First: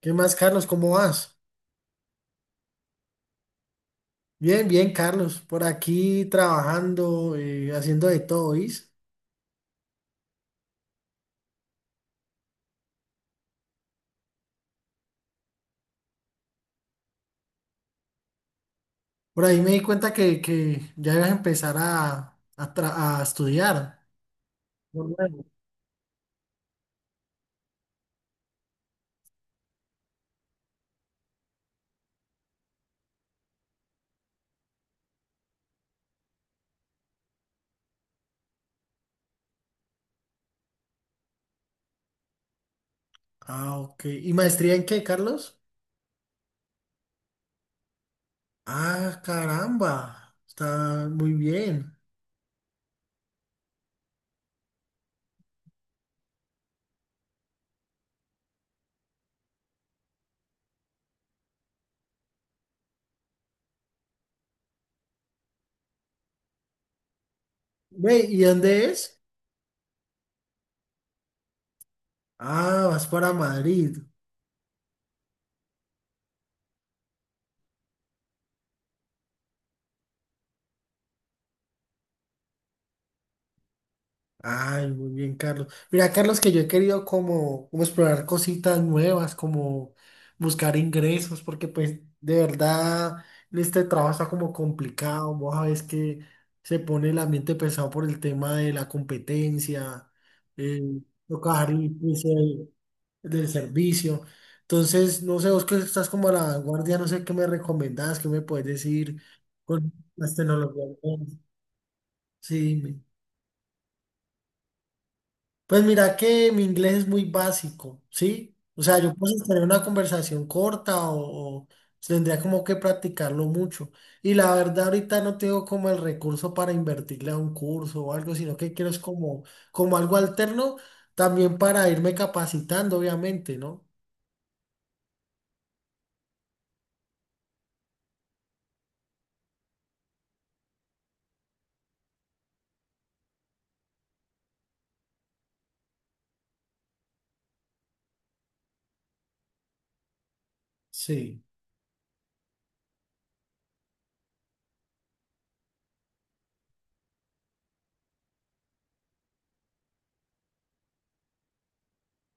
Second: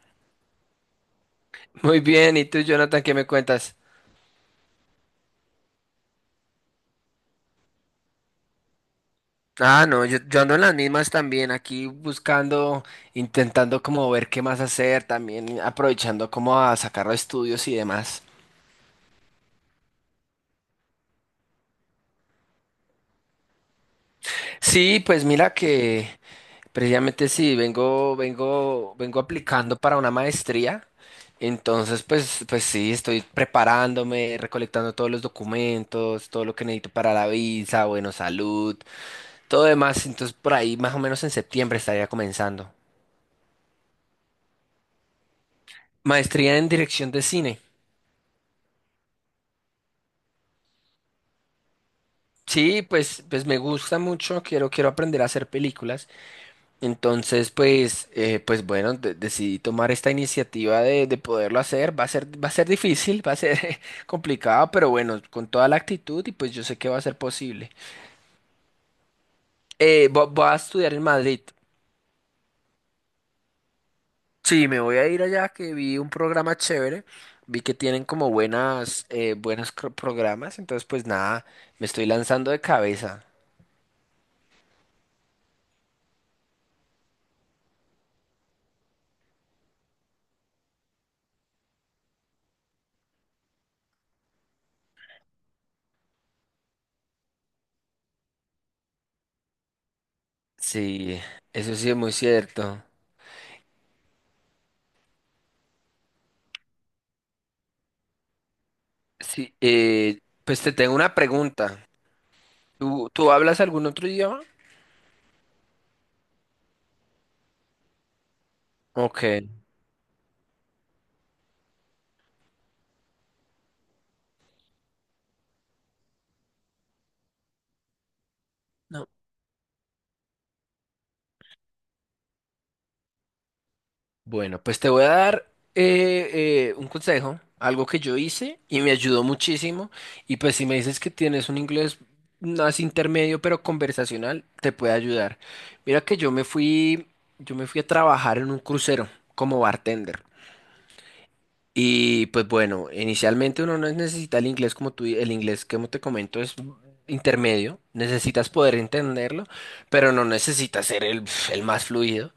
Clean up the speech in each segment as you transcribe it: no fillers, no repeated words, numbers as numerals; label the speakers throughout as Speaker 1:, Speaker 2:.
Speaker 1: ¿Qué más, Carlos? ¿Cómo vas?
Speaker 2: Muy bien, ¿y tú, Jonathan, qué me cuentas?
Speaker 1: Bien, bien, Carlos. Por aquí trabajando, haciendo de todo, ¿oís?
Speaker 2: Ah, no, yo ando en las mismas también, aquí buscando, intentando como ver qué más hacer, también aprovechando como a sacar los estudios y demás.
Speaker 1: Por ahí me di cuenta que ya ibas a empezar a estudiar.
Speaker 2: Sí,
Speaker 1: Lo
Speaker 2: pues
Speaker 1: nuevo.
Speaker 2: mira que precisamente sí, vengo aplicando para una maestría. Entonces, pues sí, estoy preparándome, recolectando todos los documentos, todo lo que necesito para la visa, bueno, salud, todo demás. Entonces, por ahí más o menos en septiembre estaría comenzando.
Speaker 1: Ah, ok. ¿Y maestría en qué, Carlos?
Speaker 2: Maestría en dirección de cine.
Speaker 1: Ah, caramba. Está muy bien.
Speaker 2: Sí, pues, pues me gusta mucho, quiero aprender a hacer películas. Entonces, pues bueno, decidí tomar esta iniciativa de poderlo hacer. Va a ser difícil, va a ser complicado, pero bueno, con toda la actitud y pues yo sé que va a ser posible.
Speaker 1: Ve, ¿y dónde es?
Speaker 2: Voy a estudiar en Madrid.
Speaker 1: Ah, vas para Madrid.
Speaker 2: Sí, me voy a ir allá que vi un programa chévere. Vi que tienen como buenos programas. Entonces, pues nada, me estoy lanzando de cabeza.
Speaker 1: Ay, muy bien, Carlos. Mira, Carlos, que yo he querido como explorar cositas nuevas, como buscar ingresos, porque pues de verdad este trabajo está como complicado. Vos sabés que se pone el ambiente pesado por el tema de la competencia, eh,
Speaker 2: Sí,
Speaker 1: tocar
Speaker 2: eso sí
Speaker 1: el
Speaker 2: es muy
Speaker 1: precio del,
Speaker 2: cierto.
Speaker 1: del servicio. Entonces, no sé, vos que estás como a la vanguardia, no sé qué me recomendás, qué me puedes decir
Speaker 2: Sí,
Speaker 1: con las
Speaker 2: pues te
Speaker 1: tecnologías
Speaker 2: tengo una
Speaker 1: nuevas.
Speaker 2: pregunta.
Speaker 1: Sí,
Speaker 2: ¿Tú hablas algún otro idioma?
Speaker 1: pues mira que mi inglés es muy básico, ¿sí? O sea, yo
Speaker 2: Ok.
Speaker 1: puedo tener una conversación corta o tendría como que practicarlo mucho. Y la verdad ahorita no tengo como el recurso para invertirle a un curso o algo, sino que quiero es
Speaker 2: No.
Speaker 1: como, como algo alterno también para irme capacitando, obviamente, ¿no?
Speaker 2: Bueno, pues te voy a dar un consejo, algo que yo hice y me ayudó muchísimo. Y pues si me dices que tienes un inglés más intermedio pero conversacional, te puede ayudar. Mira que yo me fui a trabajar en un crucero como bartender.
Speaker 1: Sí.
Speaker 2: Y pues bueno, inicialmente uno no necesita el inglés como tú, el inglés que te comento es intermedio, necesitas poder entenderlo, pero no necesitas ser el más fluido.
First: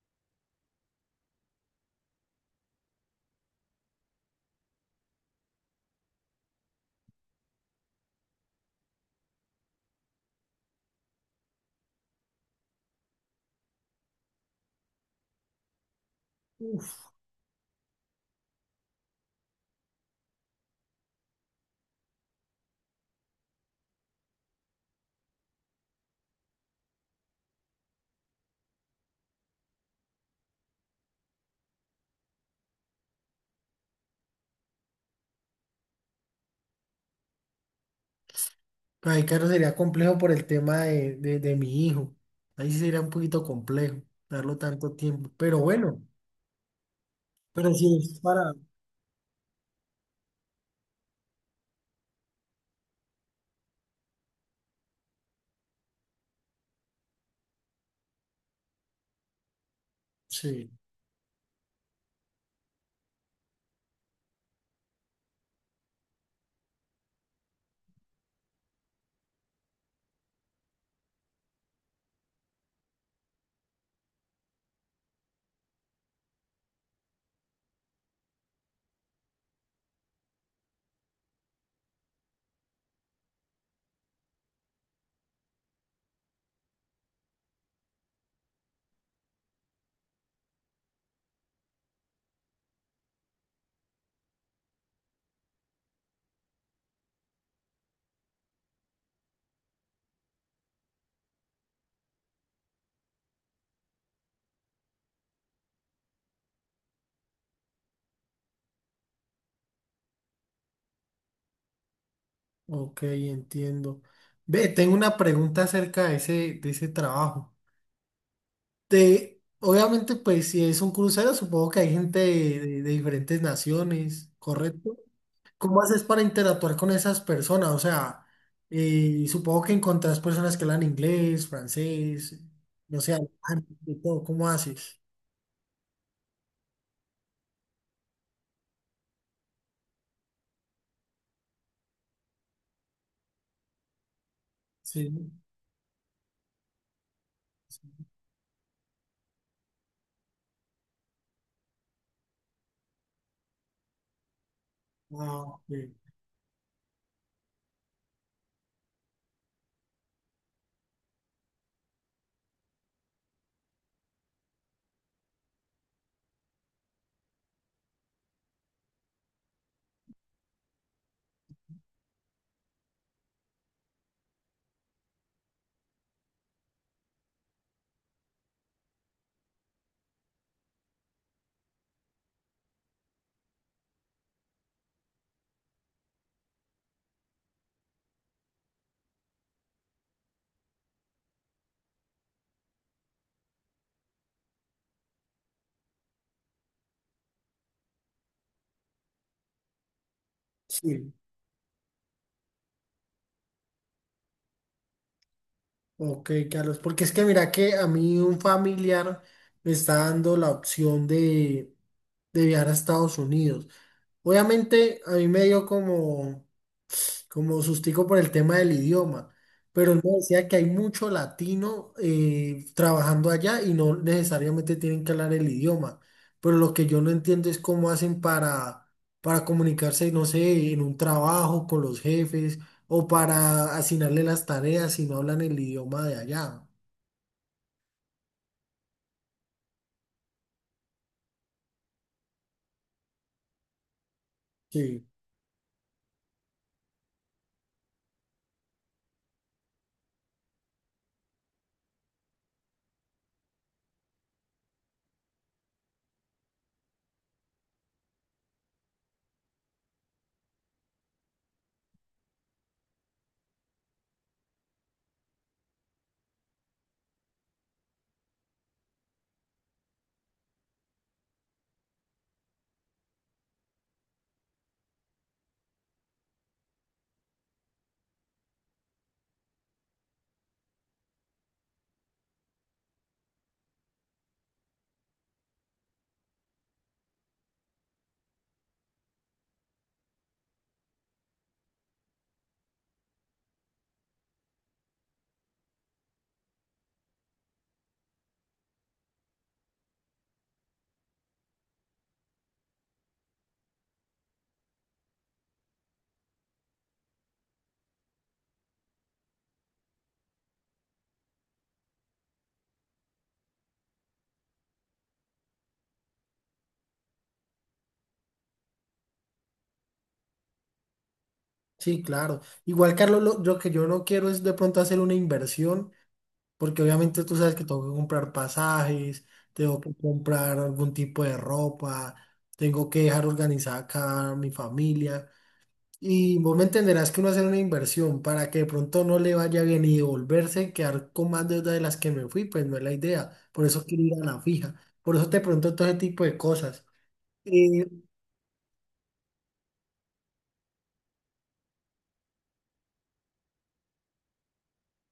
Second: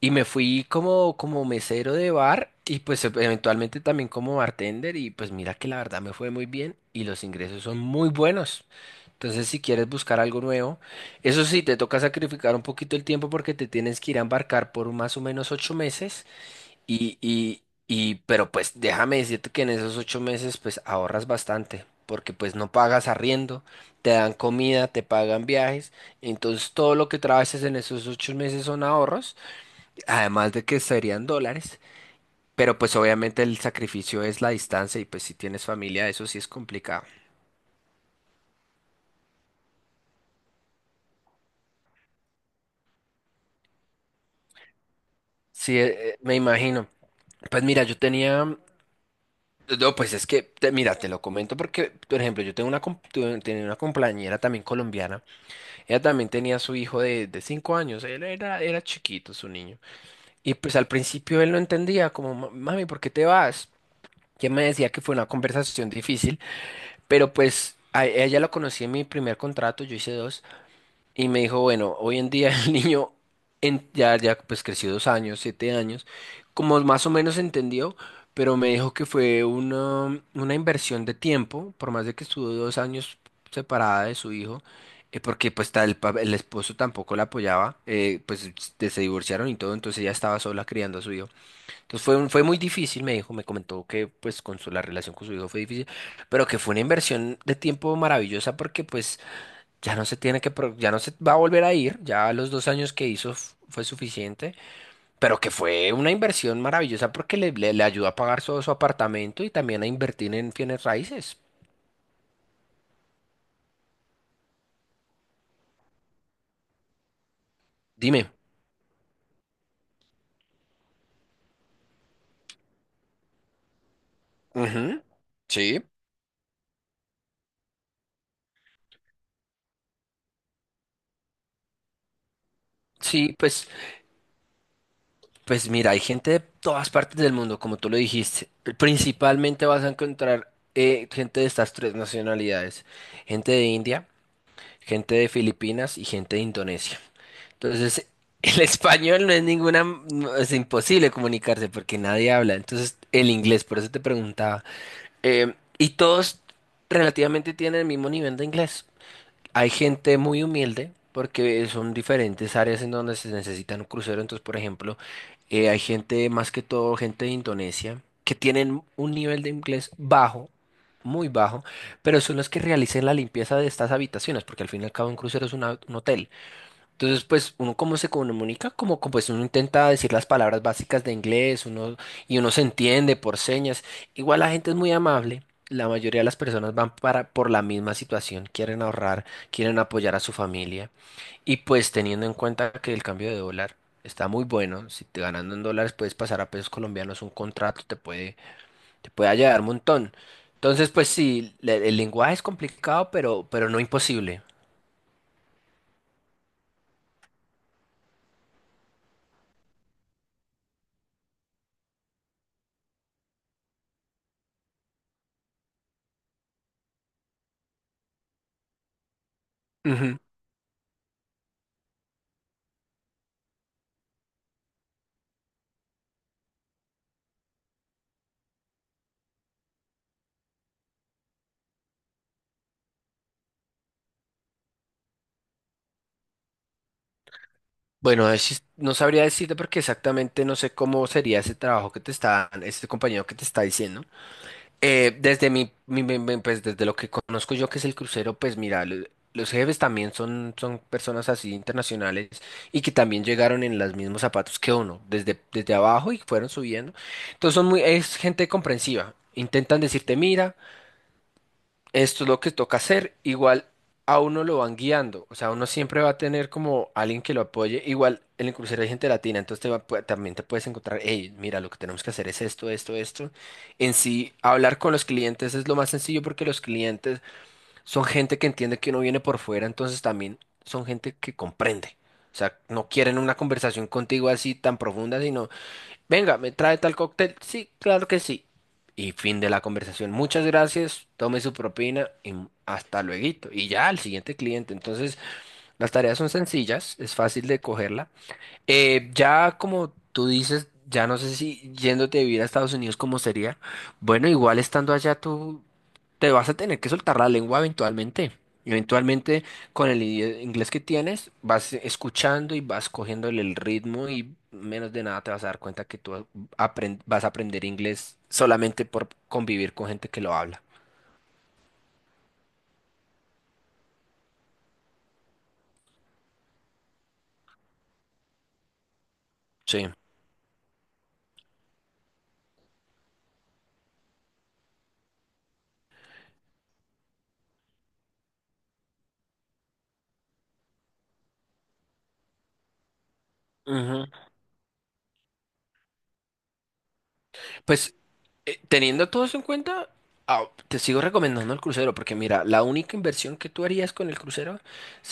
Speaker 2: Y me fui como mesero de bar y pues eventualmente también como bartender y pues mira que la verdad me fue muy bien y los ingresos son muy buenos. Entonces si quieres buscar algo nuevo, eso sí, te toca sacrificar un poquito el tiempo porque te tienes que ir a embarcar por más o menos 8 meses.
Speaker 1: Uf,
Speaker 2: Pero pues déjame decirte que en esos 8 meses pues ahorras bastante, porque pues no pagas arriendo, te dan comida, te pagan viajes, entonces todo lo que trabajes en esos 8 meses son ahorros, además de que serían dólares, pero pues obviamente el sacrificio es la distancia y pues si tienes familia eso sí es complicado.
Speaker 1: ahí claro sería complejo por el tema de mi hijo. Ahí sí sería un poquito complejo darlo tanto tiempo. Pero
Speaker 2: Sí,
Speaker 1: bueno,
Speaker 2: me imagino. Pues
Speaker 1: pero
Speaker 2: mira,
Speaker 1: sí
Speaker 2: yo
Speaker 1: es
Speaker 2: tenía,
Speaker 1: para...
Speaker 2: no, pues es que, mira, te lo comento porque, por ejemplo, yo tengo tenía una compañera también colombiana. Ella también tenía su hijo de 5 años, él era chiquito su niño. Y
Speaker 1: Sí.
Speaker 2: pues al principio él no entendía, como, Mami, ¿por qué te vas?". Que me decía que fue una conversación difícil, pero pues a ella la conocí en mi primer contrato, yo hice dos, y me dijo, bueno, hoy en día el niño ya pues creció 2 años, 7 años, como más o menos entendió, pero me dijo que fue una inversión de tiempo, por más de que estuvo 2 años separada de su hijo, porque pues el esposo tampoco la apoyaba, pues se divorciaron y todo, entonces ella estaba sola criando a su hijo. Entonces fue, fue muy difícil, me dijo, me comentó que pues con su, la relación con su hijo fue difícil, pero que fue una inversión de tiempo maravillosa porque pues ya no se tiene que ya no se va a volver a ir, ya los 2 años que hizo fue suficiente, pero que fue una inversión maravillosa porque le ayudó a pagar todo su apartamento y también a invertir en bienes raíces.
Speaker 1: Ok, entiendo. Ve, tengo una pregunta acerca de ese trabajo.
Speaker 2: Dime.
Speaker 1: Obviamente, pues si es un crucero, supongo que hay gente de diferentes naciones, ¿correcto?
Speaker 2: Ujú. Sí.
Speaker 1: ¿Cómo haces para interactuar con esas personas? O sea, supongo que encontrás personas que hablan inglés, francés, no sé,
Speaker 2: Sí,
Speaker 1: alemán,
Speaker 2: pues,
Speaker 1: de todo. ¿Cómo haces?
Speaker 2: pues mira, hay gente de todas partes del mundo, como tú lo dijiste. Principalmente vas a encontrar gente de estas tres nacionalidades, gente de India, gente de
Speaker 1: Sí.
Speaker 2: Filipinas y gente de Indonesia. Entonces, el español no es ninguna, no, es imposible comunicarse porque nadie habla. Entonces, el inglés, por eso te preguntaba.
Speaker 1: Ah, ok.
Speaker 2: Y todos relativamente tienen el mismo nivel de inglés. Hay gente muy humilde porque son diferentes áreas en donde se necesitan un crucero. Entonces, por ejemplo, hay gente, más que todo, gente de Indonesia, que tienen un nivel de inglés bajo. Muy bajo, pero son los que realicen la limpieza de estas habitaciones, porque al fin y al cabo un crucero es un hotel. Entonces, pues uno cómo se comunica, como, pues uno intenta decir las palabras básicas de inglés, uno y uno se entiende por señas. Igual la gente es muy amable. La mayoría de las personas van para por la misma situación, quieren ahorrar, quieren apoyar a su familia y pues teniendo en cuenta que el cambio de dólar está muy bueno, si te ganando en dólares puedes pasar a pesos colombianos, un contrato te puede ayudar un montón. Entonces, pues
Speaker 1: Sí,
Speaker 2: sí, el lenguaje es complicado, pero no imposible.
Speaker 1: ok, Carlos, porque es que mira que a mí un familiar me está dando la opción de viajar a Estados Unidos. Obviamente a mí me dio como, como sustico por el tema del idioma, pero él me decía que hay mucho latino trabajando allá y no necesariamente tienen que hablar el idioma. Pero lo que yo no entiendo es cómo hacen para comunicarse, no sé, en un trabajo con los jefes o para asignarle las tareas si no hablan el idioma de allá.
Speaker 2: Bueno, ahí sí no sabría decirte porque exactamente no sé cómo sería ese trabajo que te está, este compañero que te está diciendo.
Speaker 1: Sí,
Speaker 2: Desde mi, mi- mi- mi- pues desde lo que conozco yo que es el crucero, pues mira, los jefes también son, personas así internacionales y que también llegaron en los mismos zapatos que uno, desde abajo y fueron subiendo. Entonces son muy, es gente comprensiva. Intentan decirte, mira. Esto es lo que toca hacer. Igual a uno lo van guiando. O sea, uno siempre va a tener como alguien que lo apoye. Igual en el crucero hay gente latina, entonces también te puedes encontrar, hey, mira, lo que tenemos que hacer es esto, esto, esto. En sí, hablar con los clientes es lo más sencillo porque los clientes son gente que entiende que uno viene por fuera, entonces también son gente que comprende. O sea, no quieren una conversación contigo así tan profunda, sino: Venga, me trae tal cóctel. Sí, claro que sí. Y fin de la conversación. Muchas gracias, tome su propina y hasta luego. Y ya al siguiente cliente. Entonces, las tareas son sencillas, es fácil de cogerla ya como tú dices, ya no sé si yéndote a vivir a Estados Unidos cómo sería. Bueno, igual estando allá tú te vas a tener que soltar la lengua eventualmente. Eventualmente con el inglés que tienes vas escuchando y vas cogiéndole el ritmo y menos de nada te vas a dar cuenta que tú vas a aprender inglés solamente por convivir con gente que lo habla.
Speaker 1: sí, claro. Igual, Carlos, lo que yo no quiero es de pronto hacer una inversión, porque obviamente tú sabes que tengo que comprar pasajes, tengo
Speaker 2: Sí.
Speaker 1: que comprar algún tipo de ropa, tengo que dejar organizada acá a mi familia. Y vos me entenderás que uno hacer una inversión para que de pronto no le vaya bien y devolverse, y quedar con más deuda de las que me fui, pues no es la idea. Por eso quiero ir a la fija. Por eso te pregunto todo ese tipo de cosas. Eh,
Speaker 2: Pues teniendo todo eso en cuenta, te sigo recomendando el crucero, porque mira, la única inversión que tú harías con el crucero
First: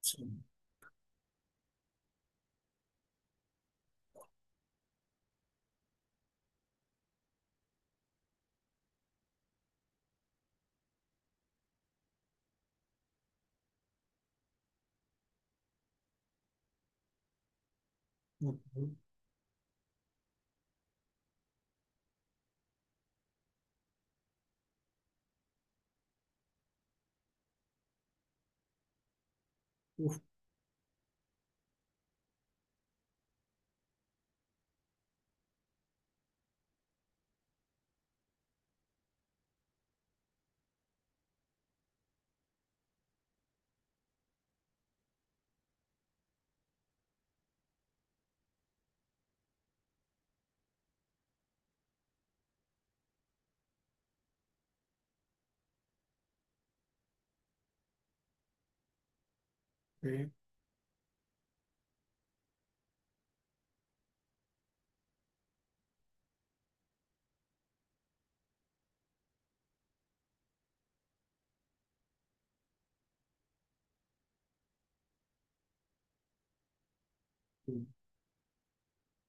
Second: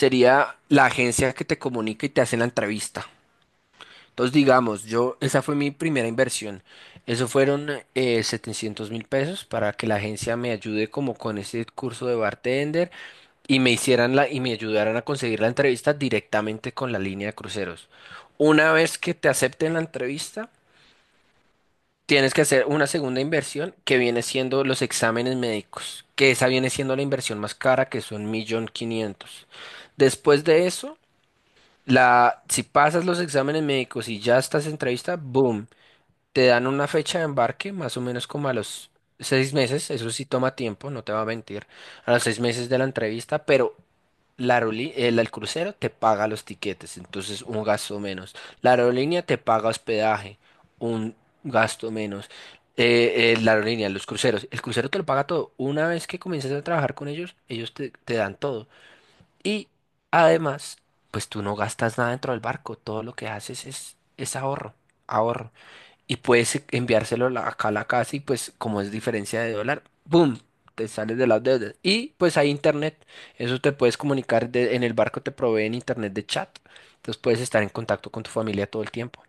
Speaker 1: Sí,
Speaker 2: la agencia que te comunica y te hace la entrevista. Entonces, digamos, yo, esa fue mi primera inversión. Eso fueron 700 mil pesos para que la agencia me ayude como con ese curso de bartender y me hicieran la, y me ayudaran a conseguir la entrevista directamente con la línea de cruceros. Una
Speaker 1: ok,
Speaker 2: vez que te acepten la entrevista, tienes que hacer una segunda inversión que viene siendo los exámenes médicos, que esa viene siendo la inversión más cara, que son 1.500.000. Después de eso, la, si pasas los exámenes médicos y ya estás en entrevista, boom, te dan una fecha de embarque, más o menos como a los 6 meses, eso sí toma tiempo, no te va a mentir, a los seis meses de la entrevista, pero el crucero te paga los tiquetes, entonces un gasto menos. La aerolínea te paga hospedaje, un gasto menos. La aerolínea, los cruceros, el crucero te lo paga todo. Una vez que comiences a trabajar con ellos, ellos te dan todo. Y además, pues tú no gastas nada dentro del barco, todo lo que haces es ahorro, ahorro y puedes enviárselo acá a la casa y pues como es diferencia de dólar, ¡boom! Te sales de las deudas. Y pues hay internet, eso te puedes comunicar, en el barco te proveen internet de chat, entonces puedes estar en
Speaker 1: ok.
Speaker 2: contacto con tu familia todo el tiempo.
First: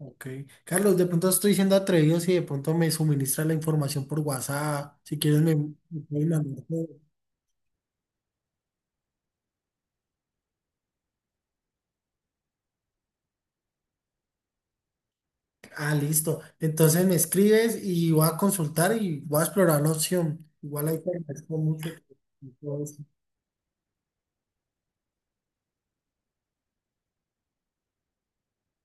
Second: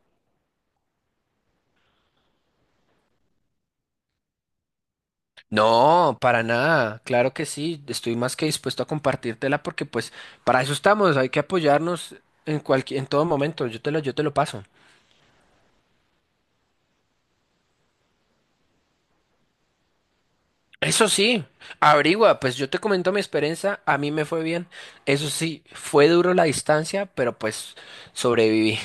Speaker 1: Ok. Carlos, de pronto estoy siendo atrevido si de pronto me suministra la información por WhatsApp. Si quieres, me
Speaker 2: No,
Speaker 1: puedes
Speaker 2: para
Speaker 1: mandar todo.
Speaker 2: nada, claro que sí, estoy más que dispuesto a compartírtela porque pues para eso estamos, hay que apoyarnos en cualquier, en todo momento, yo te lo paso.
Speaker 1: Ah, listo. Entonces me escribes y voy a consultar y voy a explorar la opción. Igual ahí
Speaker 2: Eso
Speaker 1: te
Speaker 2: sí,
Speaker 1: agradezco mucho
Speaker 2: averigua,
Speaker 1: por
Speaker 2: pues yo te
Speaker 1: todo eso.
Speaker 2: comento mi experiencia, a mí me fue bien. Eso sí, fue duro la distancia, pero pues sobreviví.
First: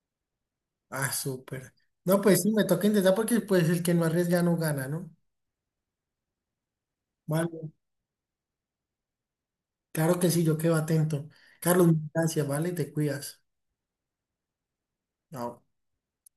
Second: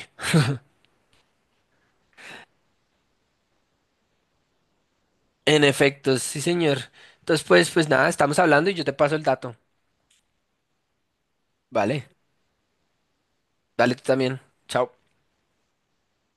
Speaker 1: Ah, súper. No, pues sí, me toca intentar porque pues el que no arriesga no gana, ¿no?
Speaker 2: En efecto, sí, señor. Entonces, pues,
Speaker 1: Vale.
Speaker 2: pues nada, estamos hablando y yo te paso el dato.
Speaker 1: Claro que sí, yo quedo atento. Carlos,
Speaker 2: Vale,
Speaker 1: gracias, ¿vale? Te cuidas.
Speaker 2: dale tú también. Chao.
Speaker 1: Chao.